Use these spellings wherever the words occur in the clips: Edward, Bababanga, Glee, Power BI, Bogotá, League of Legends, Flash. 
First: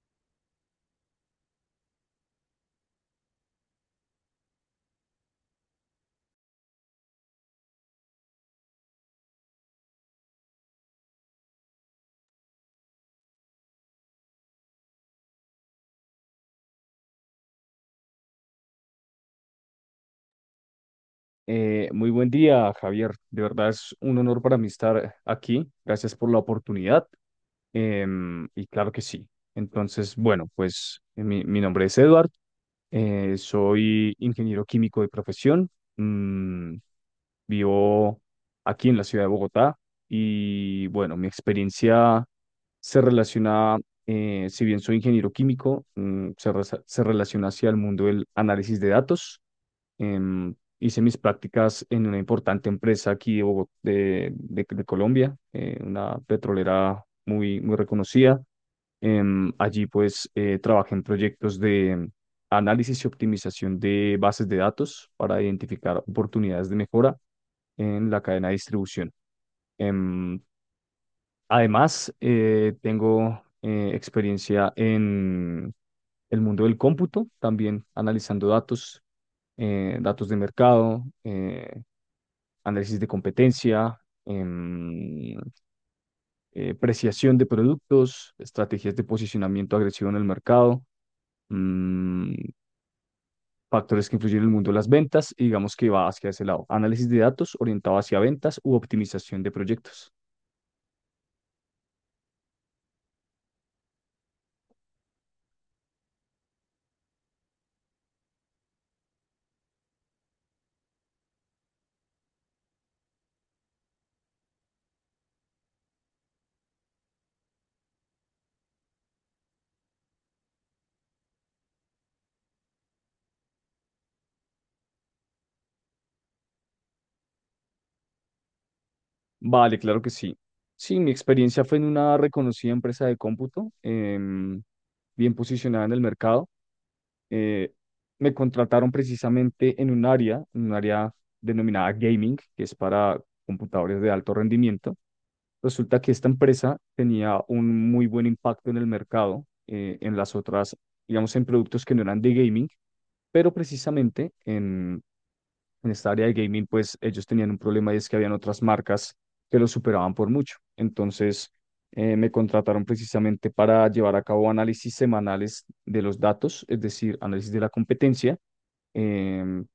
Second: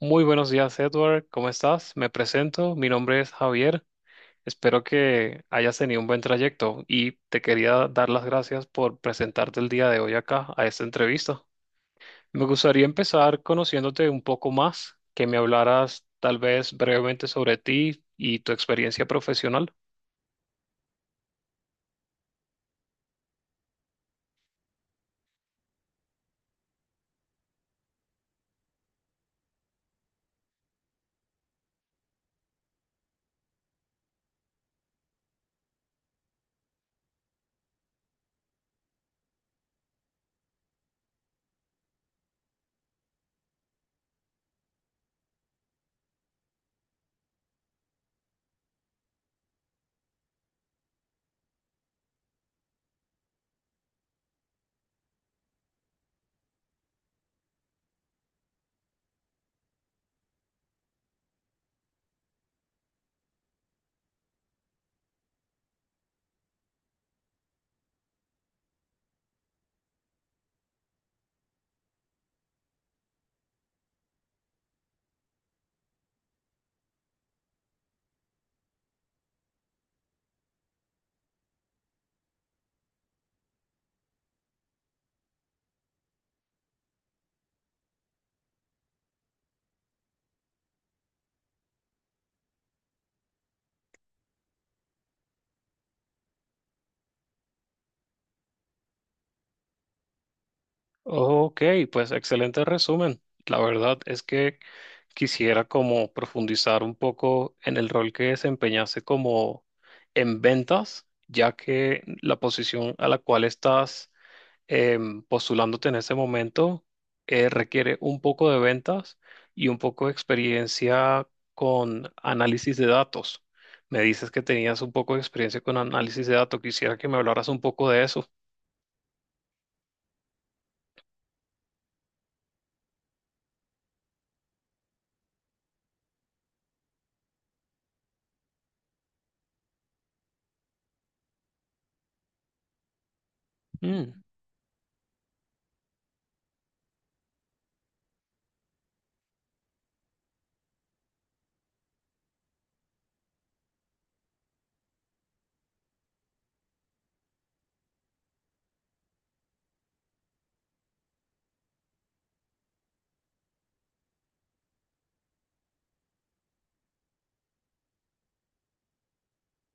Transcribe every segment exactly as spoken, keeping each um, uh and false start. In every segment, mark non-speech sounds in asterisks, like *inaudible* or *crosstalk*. Muy buenos días, Edward. ¿Cómo estás? Me presento. Mi nombre es Javier. Espero que hayas tenido un buen trayecto y te quería dar las gracias por presentarte el día de hoy acá a esta entrevista. Me gustaría empezar conociéndote un poco más, que me hablaras tal vez brevemente sobre ti y tu experiencia profesional. Eh, muy buen día, Javier. De verdad es un honor para mí estar aquí. Gracias por la oportunidad. Em, y claro que sí. Entonces, bueno, pues eh, mi, mi nombre es Edward. Eh, soy ingeniero químico de profesión. Mm, Vivo aquí en la ciudad de Bogotá. Y bueno, mi experiencia se relaciona, eh, si bien soy ingeniero químico, mm, se, re- se relaciona hacia el mundo del análisis de datos. Em, hice mis prácticas en una importante empresa aquí de, Bogo- de, de- de Colombia, eh, una petrolera muy, muy reconocida. Em, allí pues eh, trabajé en proyectos de análisis y optimización de bases de datos para identificar oportunidades de mejora en la cadena de distribución. Em, Además, eh, tengo eh, experiencia en el mundo del cómputo, también analizando datos, eh, datos de mercado, eh, análisis de competencia, em, eh, preciación de productos, estrategias de posicionamiento agresivo en el mercado, mm, factores que influyen en el mundo de las ventas, y digamos que va hacia ese lado. Análisis de datos orientado hacia ventas u optimización de proyectos. Ok, pues excelente resumen. La verdad es que quisiera como profundizar un poco en el rol que desempeñaste como en ventas, ya que la posición a la cual estás em, postulándote en ese momento eh, requiere un poco de ventas y un poco de experiencia con análisis de datos. Me dices que tenías un poco de experiencia con análisis de datos. Quisiera que me hablaras un poco de eso. Vale, claro que sí. Sí, mi experiencia fue en una reconocida empresa de cómputo, em, bien posicionada en el mercado. eh, Me contrataron precisamente en un área, en un área denominada gaming, que es para computadores de Mm, alto rendimiento. Resulta que esta empresa tenía un muy buen impacto en el mercado, eh, en las otras, digamos, en productos que no eran de gaming, pero precisamente en, en esta área de gaming, pues ellos tenían un problema, y es que habían otras marcas que los superaban por mucho. Entonces, eh, me contrataron precisamente para llevar a cabo análisis semanales de los datos, es decir, análisis de la competencia, em,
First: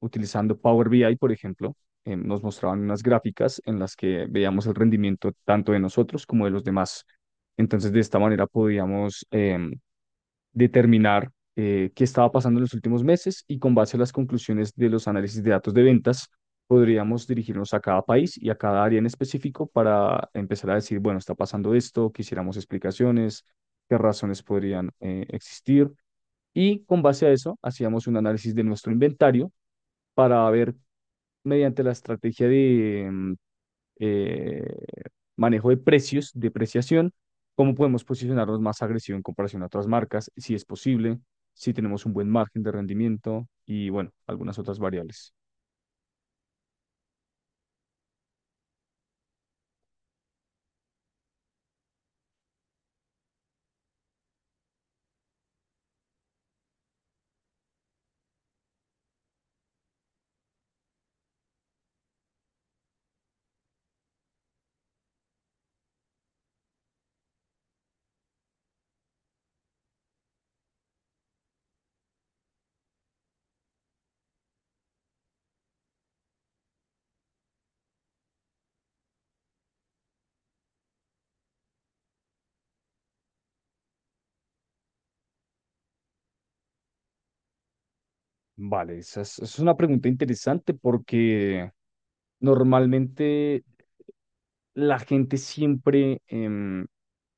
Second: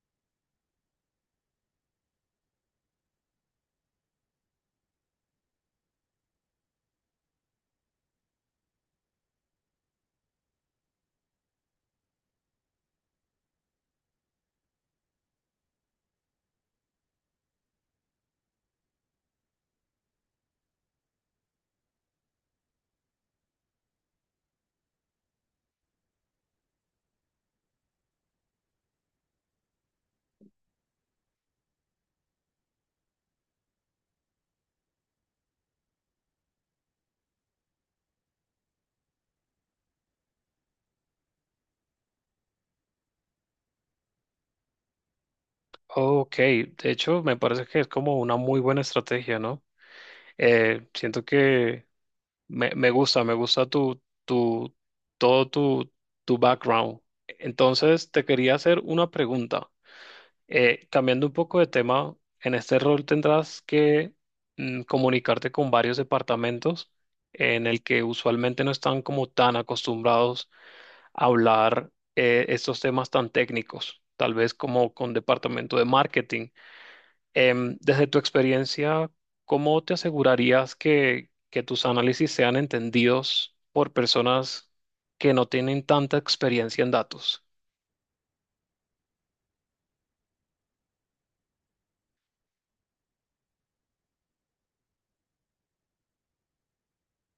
utilizando Power B I, por ejemplo. Em, nos mostraban unas gráficas en las que veíamos el rendimiento tanto de nosotros como de los demás. Entonces, de esta manera podíamos em, determinar eh, qué estaba pasando en los últimos meses, y con base a las conclusiones de los análisis de datos de ventas, podríamos dirigirnos a cada país y a cada área en específico para empezar a decir, bueno, está pasando esto, quisiéramos explicaciones, qué razones podrían eh, existir. Y con base a eso, hacíamos un análisis de nuestro inventario para ver mediante la estrategia de mm, eh, manejo de precios, depreciación, cómo podemos posicionarnos más agresivo en comparación a otras marcas, si es posible, si tenemos un buen margen de rendimiento y bueno, algunas otras variables. ok, de hecho me parece que es como una muy buena estrategia, ¿no? Eh, siento que Me, me gusta, me gusta tu, tu, todo tu, tu background. Entonces, te quería hacer una pregunta. Eh, cambiando un poco de tema, en este rol tendrás que mm, comunicarte con varios departamentos en el que usualmente no están como tan acostumbrados a hablar eh, estos temas tan técnicos, tal vez como con departamento de marketing. Em, desde tu experiencia, ¿cómo te asegurarías que, que tus análisis sean entendidos por personas que no tienen tanta experiencia en datos? Vale, esa es, esa es una pregunta interesante porque normalmente la gente siempre em,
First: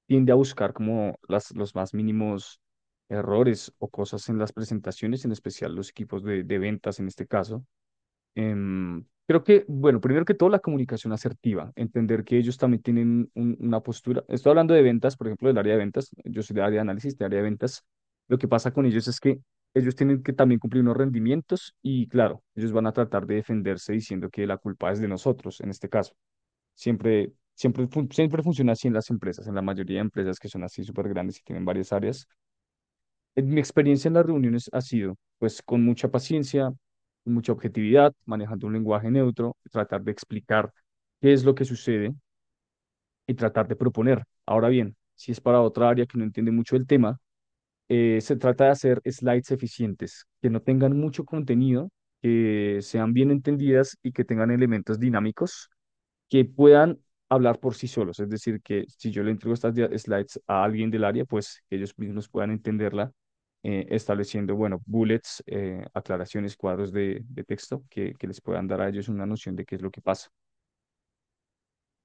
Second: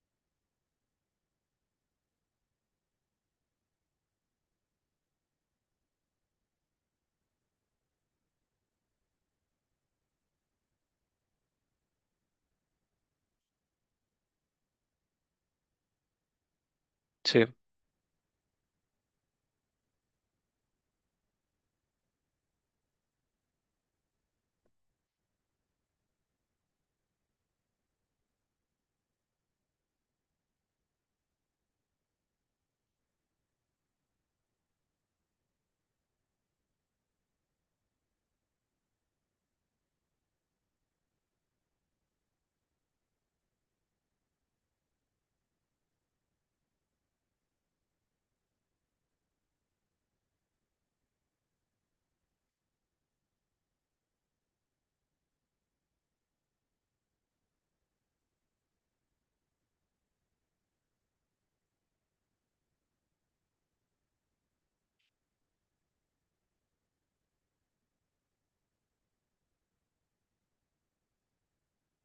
tiende a buscar como las, los más mínimos errores o cosas en las presentaciones, en especial los equipos de de ventas en este caso. Em, creo que, bueno, primero que todo la comunicación asertiva, entender que ellos también tienen un- una postura. Estoy hablando de ventas, por ejemplo, del área de ventas. Yo soy del área de análisis, del área de Sí. ventas. Lo que pasa con ellos es que ellos tienen que también cumplir unos rendimientos y, claro, ellos van a tratar de defenderse diciendo que la culpa es de nosotros, en este caso. Siempre, siempre, fun- siempre funciona así en las empresas, en la mayoría de empresas que son así súper grandes y tienen varias áreas. En Mi experiencia en las reuniones ha sido, pues, con mucha paciencia, con mucha objetividad, manejando un lenguaje neutro, tratar de explicar qué es lo que sucede y tratar de proponer. Ahora bien, si es para otra área que no entiende mucho el tema, eh, se trata de hacer slides eficientes, que no tengan mucho contenido, que sean bien entendidas y que tengan elementos dinámicos que puedan hablar por sí solos. Es decir, que si yo le entrego estas dia- slides a alguien del área, pues que ellos mismos puedan entenderla, eh, estableciendo, bueno, bullets, eh, aclaraciones, cuadros de, de texto que, que les puedan dar a ellos una noción de qué es lo que pasa.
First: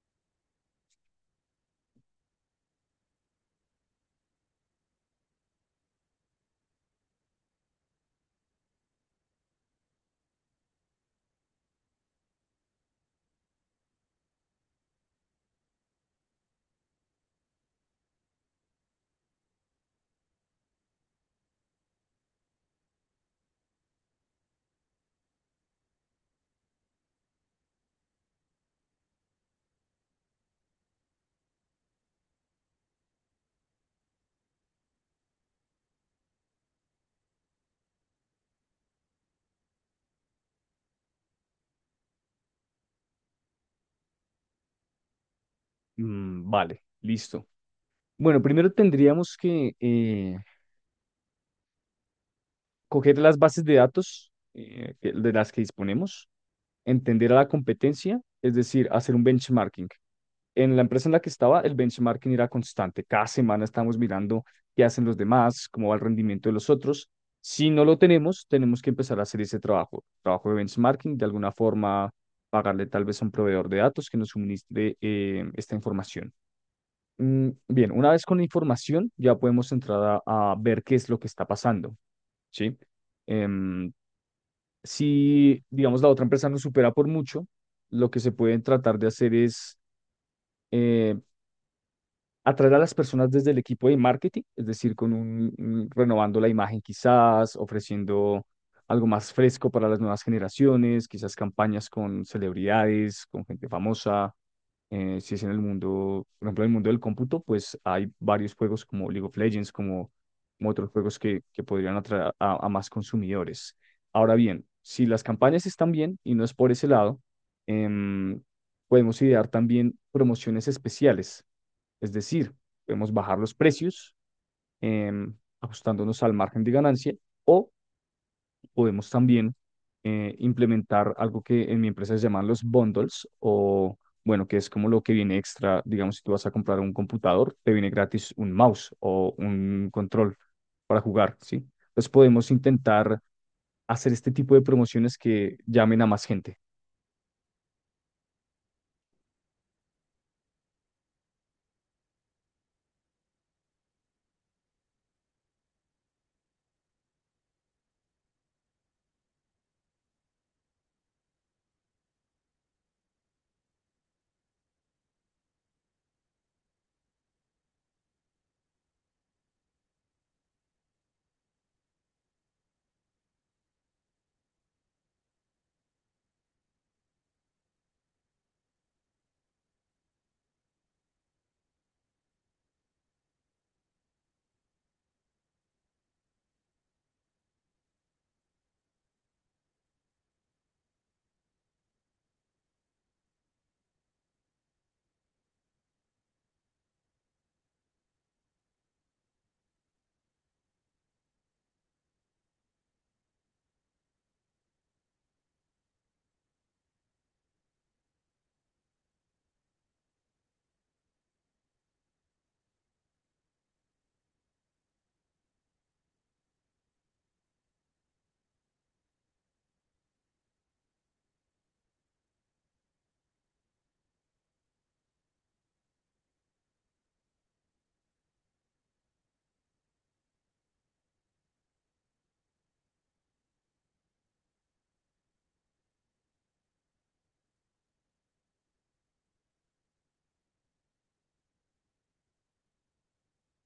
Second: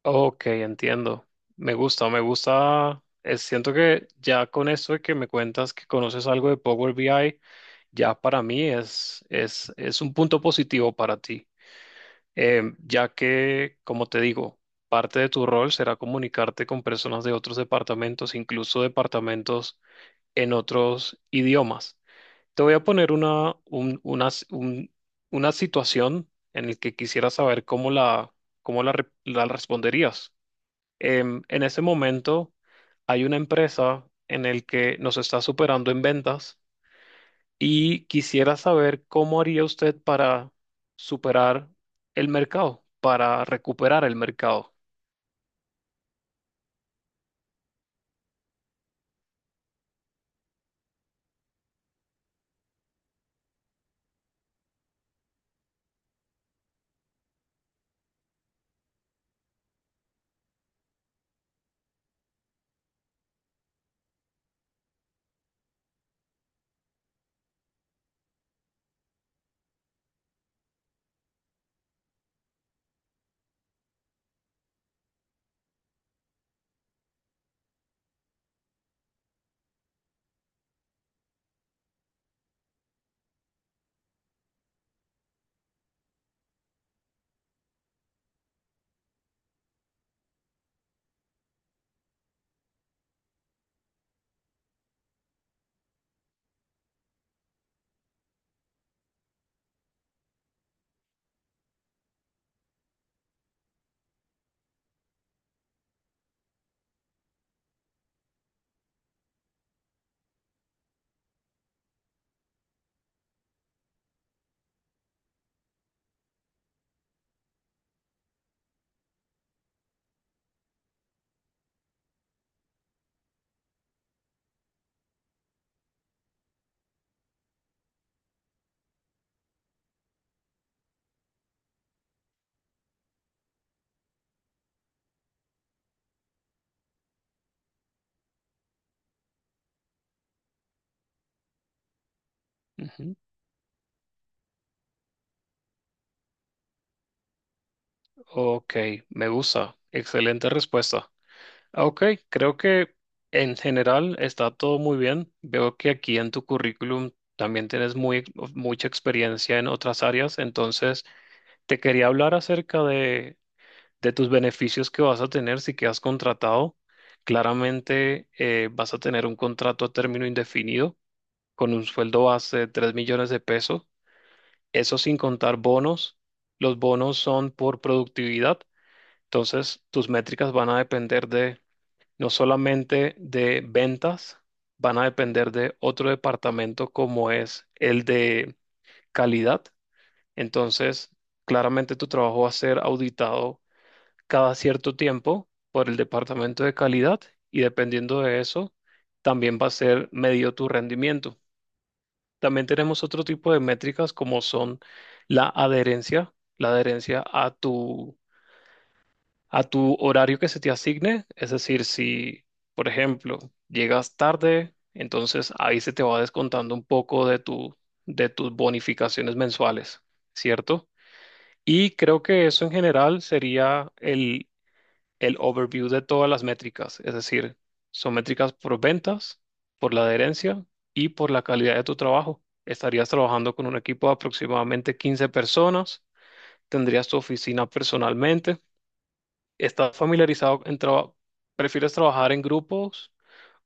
Ok, entiendo. Me gusta, me gusta. Eh, Siento que ya con esto de que me cuentas que conoces algo de Power B I, ya para mí es, es, es un punto positivo para ti. Eh, ya que, como te digo, parte de tu rol será comunicarte con personas de otros departamentos, incluso departamentos en otros idiomas. Te voy a poner una, un- una, s- un- una situación en la que quisiera saber cómo la, cómo la, re- la responderías. Em, en ese momento hay una empresa en el que nos está superando en ventas y quisiera saber cómo haría usted para superar el mercado, para recuperar el mercado. Mm, vale, listo. Bueno, primero tendríamos que eh, coger las bases de datos eh, que- de las que disponemos, entender a la competencia, es decir, hacer un benchmarking. En la empresa en la que estaba, el benchmarking era constante. Cada semana estamos mirando qué hacen los demás, cómo va el rendimiento de los otros. Si no lo tenemos, tenemos que empezar a hacer ese trabajo, trabajo de benchmarking, de alguna forma pagarle tal vez a un proveedor de datos que nos suministre eh, esta información. Mm, bien, una vez con la información, ya podemos entrar a, a ver qué es lo que está pasando, ¿sí? Em, si, digamos, la otra empresa nos supera por mucho, lo que se puede tratar de hacer es eh, atraer a las personas desde el equipo de marketing, es decir, con un, un- renovando la imagen quizás, ofreciendo algo más fresco para las nuevas generaciones, quizás campañas con celebridades, con gente famosa. Eh, si es en el mundo, por ejemplo, en el mundo del cómputo, pues hay varios juegos como League of Legends, como, como otros juegos que, que podrían atraer a, a más consumidores. Ahora bien, si las campañas están bien y no es por ese lado, em, podemos idear también promociones especiales, es decir, podemos bajar los precios eh, ajustándonos al margen de ganancia, o podemos también eh, implementar algo que en mi empresa se llaman los bundles, o bueno, que es como lo que viene extra. Digamos, si tú vas a comprar un computador, te viene gratis un mouse o un control para jugar, ¿sí? Entonces podemos Ujú. intentar hacer este tipo de promociones que llamen a más gente. Ok, me gusta. Excelente respuesta. Ah, ok, creo que en general está todo muy bien. Veo que aquí en tu currículum también tienes muy, ex- mucha experiencia en otras áreas, entonces te quería hablar acerca de, de tus beneficios que vas a tener si quedas contratado. Claramente eh, vas a tener un contrato a término indefinido con un sueldo base de tres millones de pesos, eso sin contar bonos. Los bonos son por productividad, entonces tus métricas van a depender no solamente de ventas, van a depender de otro departamento como es el de calidad. Entonces, claramente tu trabajo va a ser auditado cada cierto tiempo por el departamento de calidad y dependiendo de eso, también va a ser medido tu rendimiento. También tenemos otro tipo de métricas como son la adherencia, la adherencia a tu a tu horario que se te asigne. Es decir, si, por ejemplo, llegas tarde, entonces ahí se te va descontando un poco de tu, de tus bonificaciones mensuales, ¿cierto? Y creo que eso en general sería el, el overview de todas las métricas. Es decir, son métricas por ventas, por la adherencia y por la calidad de tu trabajo. Estarías trabajando con un equipo de aproximadamente quince personas, tendrías tu oficina personalmente. ¿Estás familiarizado en trabajo? ¿Prefieres trabajar en grupos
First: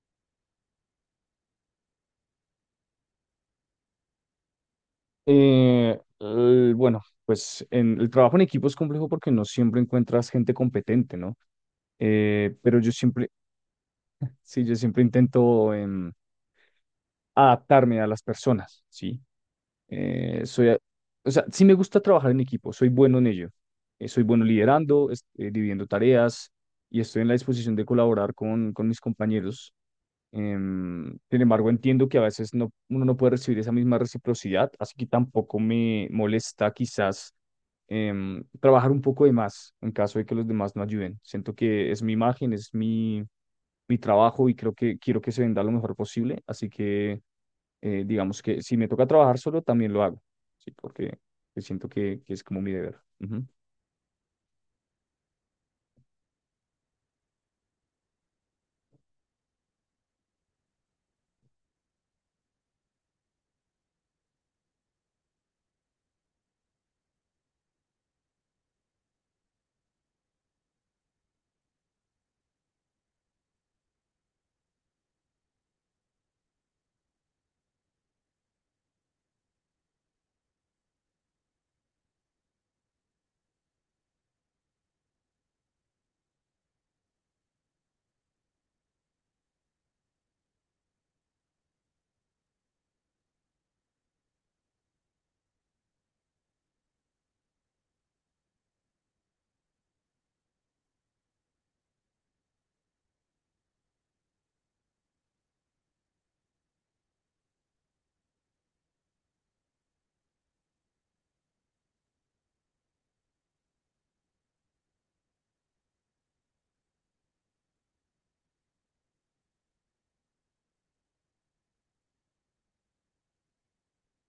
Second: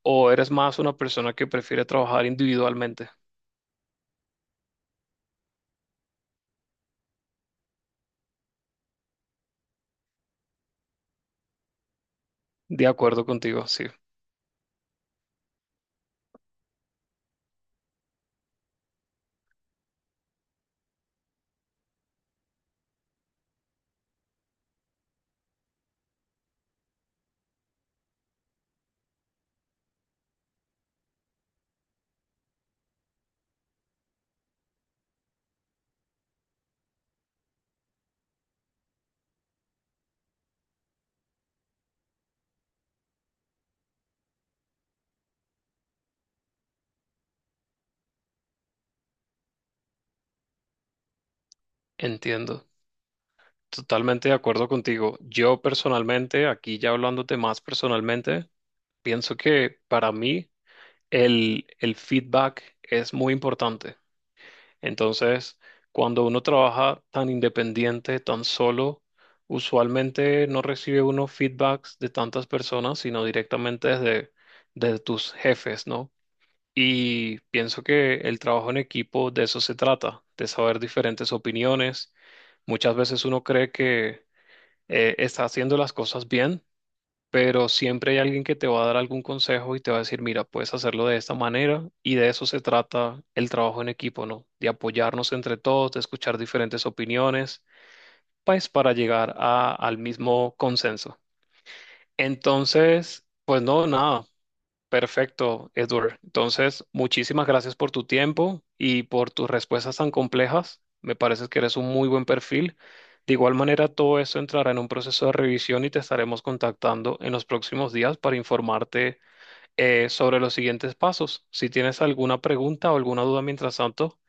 o eres más una persona que prefiere trabajar individualmente? Eh, el- bueno, pues en, el trabajo en equipo es complejo porque no siempre encuentras gente competente, ¿no? Eh, pero De yo acuerdo siempre, contigo, sí, sí, yo siempre intento em, adaptarme a las personas, ¿sí? Eh, soy, a- o sea, sí me gusta trabajar en equipo, soy bueno en ello. Eh, soy bueno liderando, es- eh, dividiendo tareas y estoy en la disposición de colaborar con, con mis compañeros. Em, sin embargo, entiendo que a veces no, uno no puede recibir esa misma reciprocidad, así que tampoco me molesta quizás em, trabajar un poco de más en caso de que los demás no ayuden. Siento que es mi imagen, es mi, mi trabajo y creo que quiero que se venda lo mejor posible, así que eh, digamos que si me toca trabajar solo, también lo hago, sí, porque siento que, que es como entiendo. mi deber. Ujú. Totalmente de acuerdo contigo. Yo personalmente, aquí ya hablándote más personalmente, pienso que para mí el, el feedback es muy importante. Entonces, cuando uno trabaja tan independiente, tan solo, usualmente no recibe uno feedbacks de tantas personas, sino directamente desde, desde tus jefes, ¿no? Y pienso que el trabajo en equipo de eso se trata, de saber diferentes opiniones. Muchas veces uno cree que eh, está haciendo las cosas bien pero siempre hay alguien que te va a dar algún consejo y te va a decir, mira, puedes hacerlo de esta manera y de eso se trata el trabajo en equipo, ¿no? De apoyarnos entre todos, de escuchar diferentes opiniones, pues para llegar a- al mismo consenso. Entonces, pues no, nada. Perfecto, Edward. Entonces, muchísimas gracias por tu tiempo y por tus respuestas tan complejas. Me parece que eres un muy buen perfil. De igual manera, todo eso entrará en un proceso de revisión y te estaremos contactando en los próximos días para informarte eh, sobre los siguientes pasos. Si tienes alguna pregunta o alguna duda mientras tanto,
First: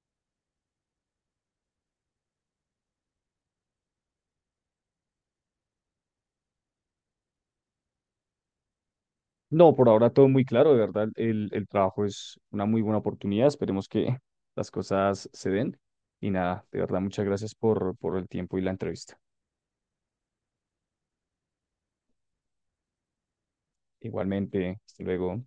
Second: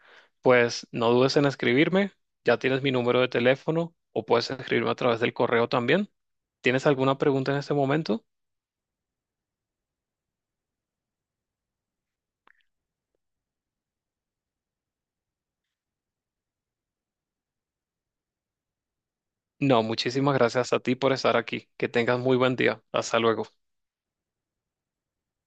pues no dudes en escribirme. Ya tienes mi número de teléfono o puedes escribirme a través del correo también. ¿Tienes alguna pregunta en este momento? No, por ahora todo muy claro, de verdad, el, el trabajo es una muy buena oportunidad, esperemos que *laughs* las cosas se den. Y nada, de verdad, muchas gracias por, por el tiempo y la entrevista. No, muchísimas gracias a ti por estar aquí. Que tengas muy buen día. Hasta luego. Igualmente, hasta luego.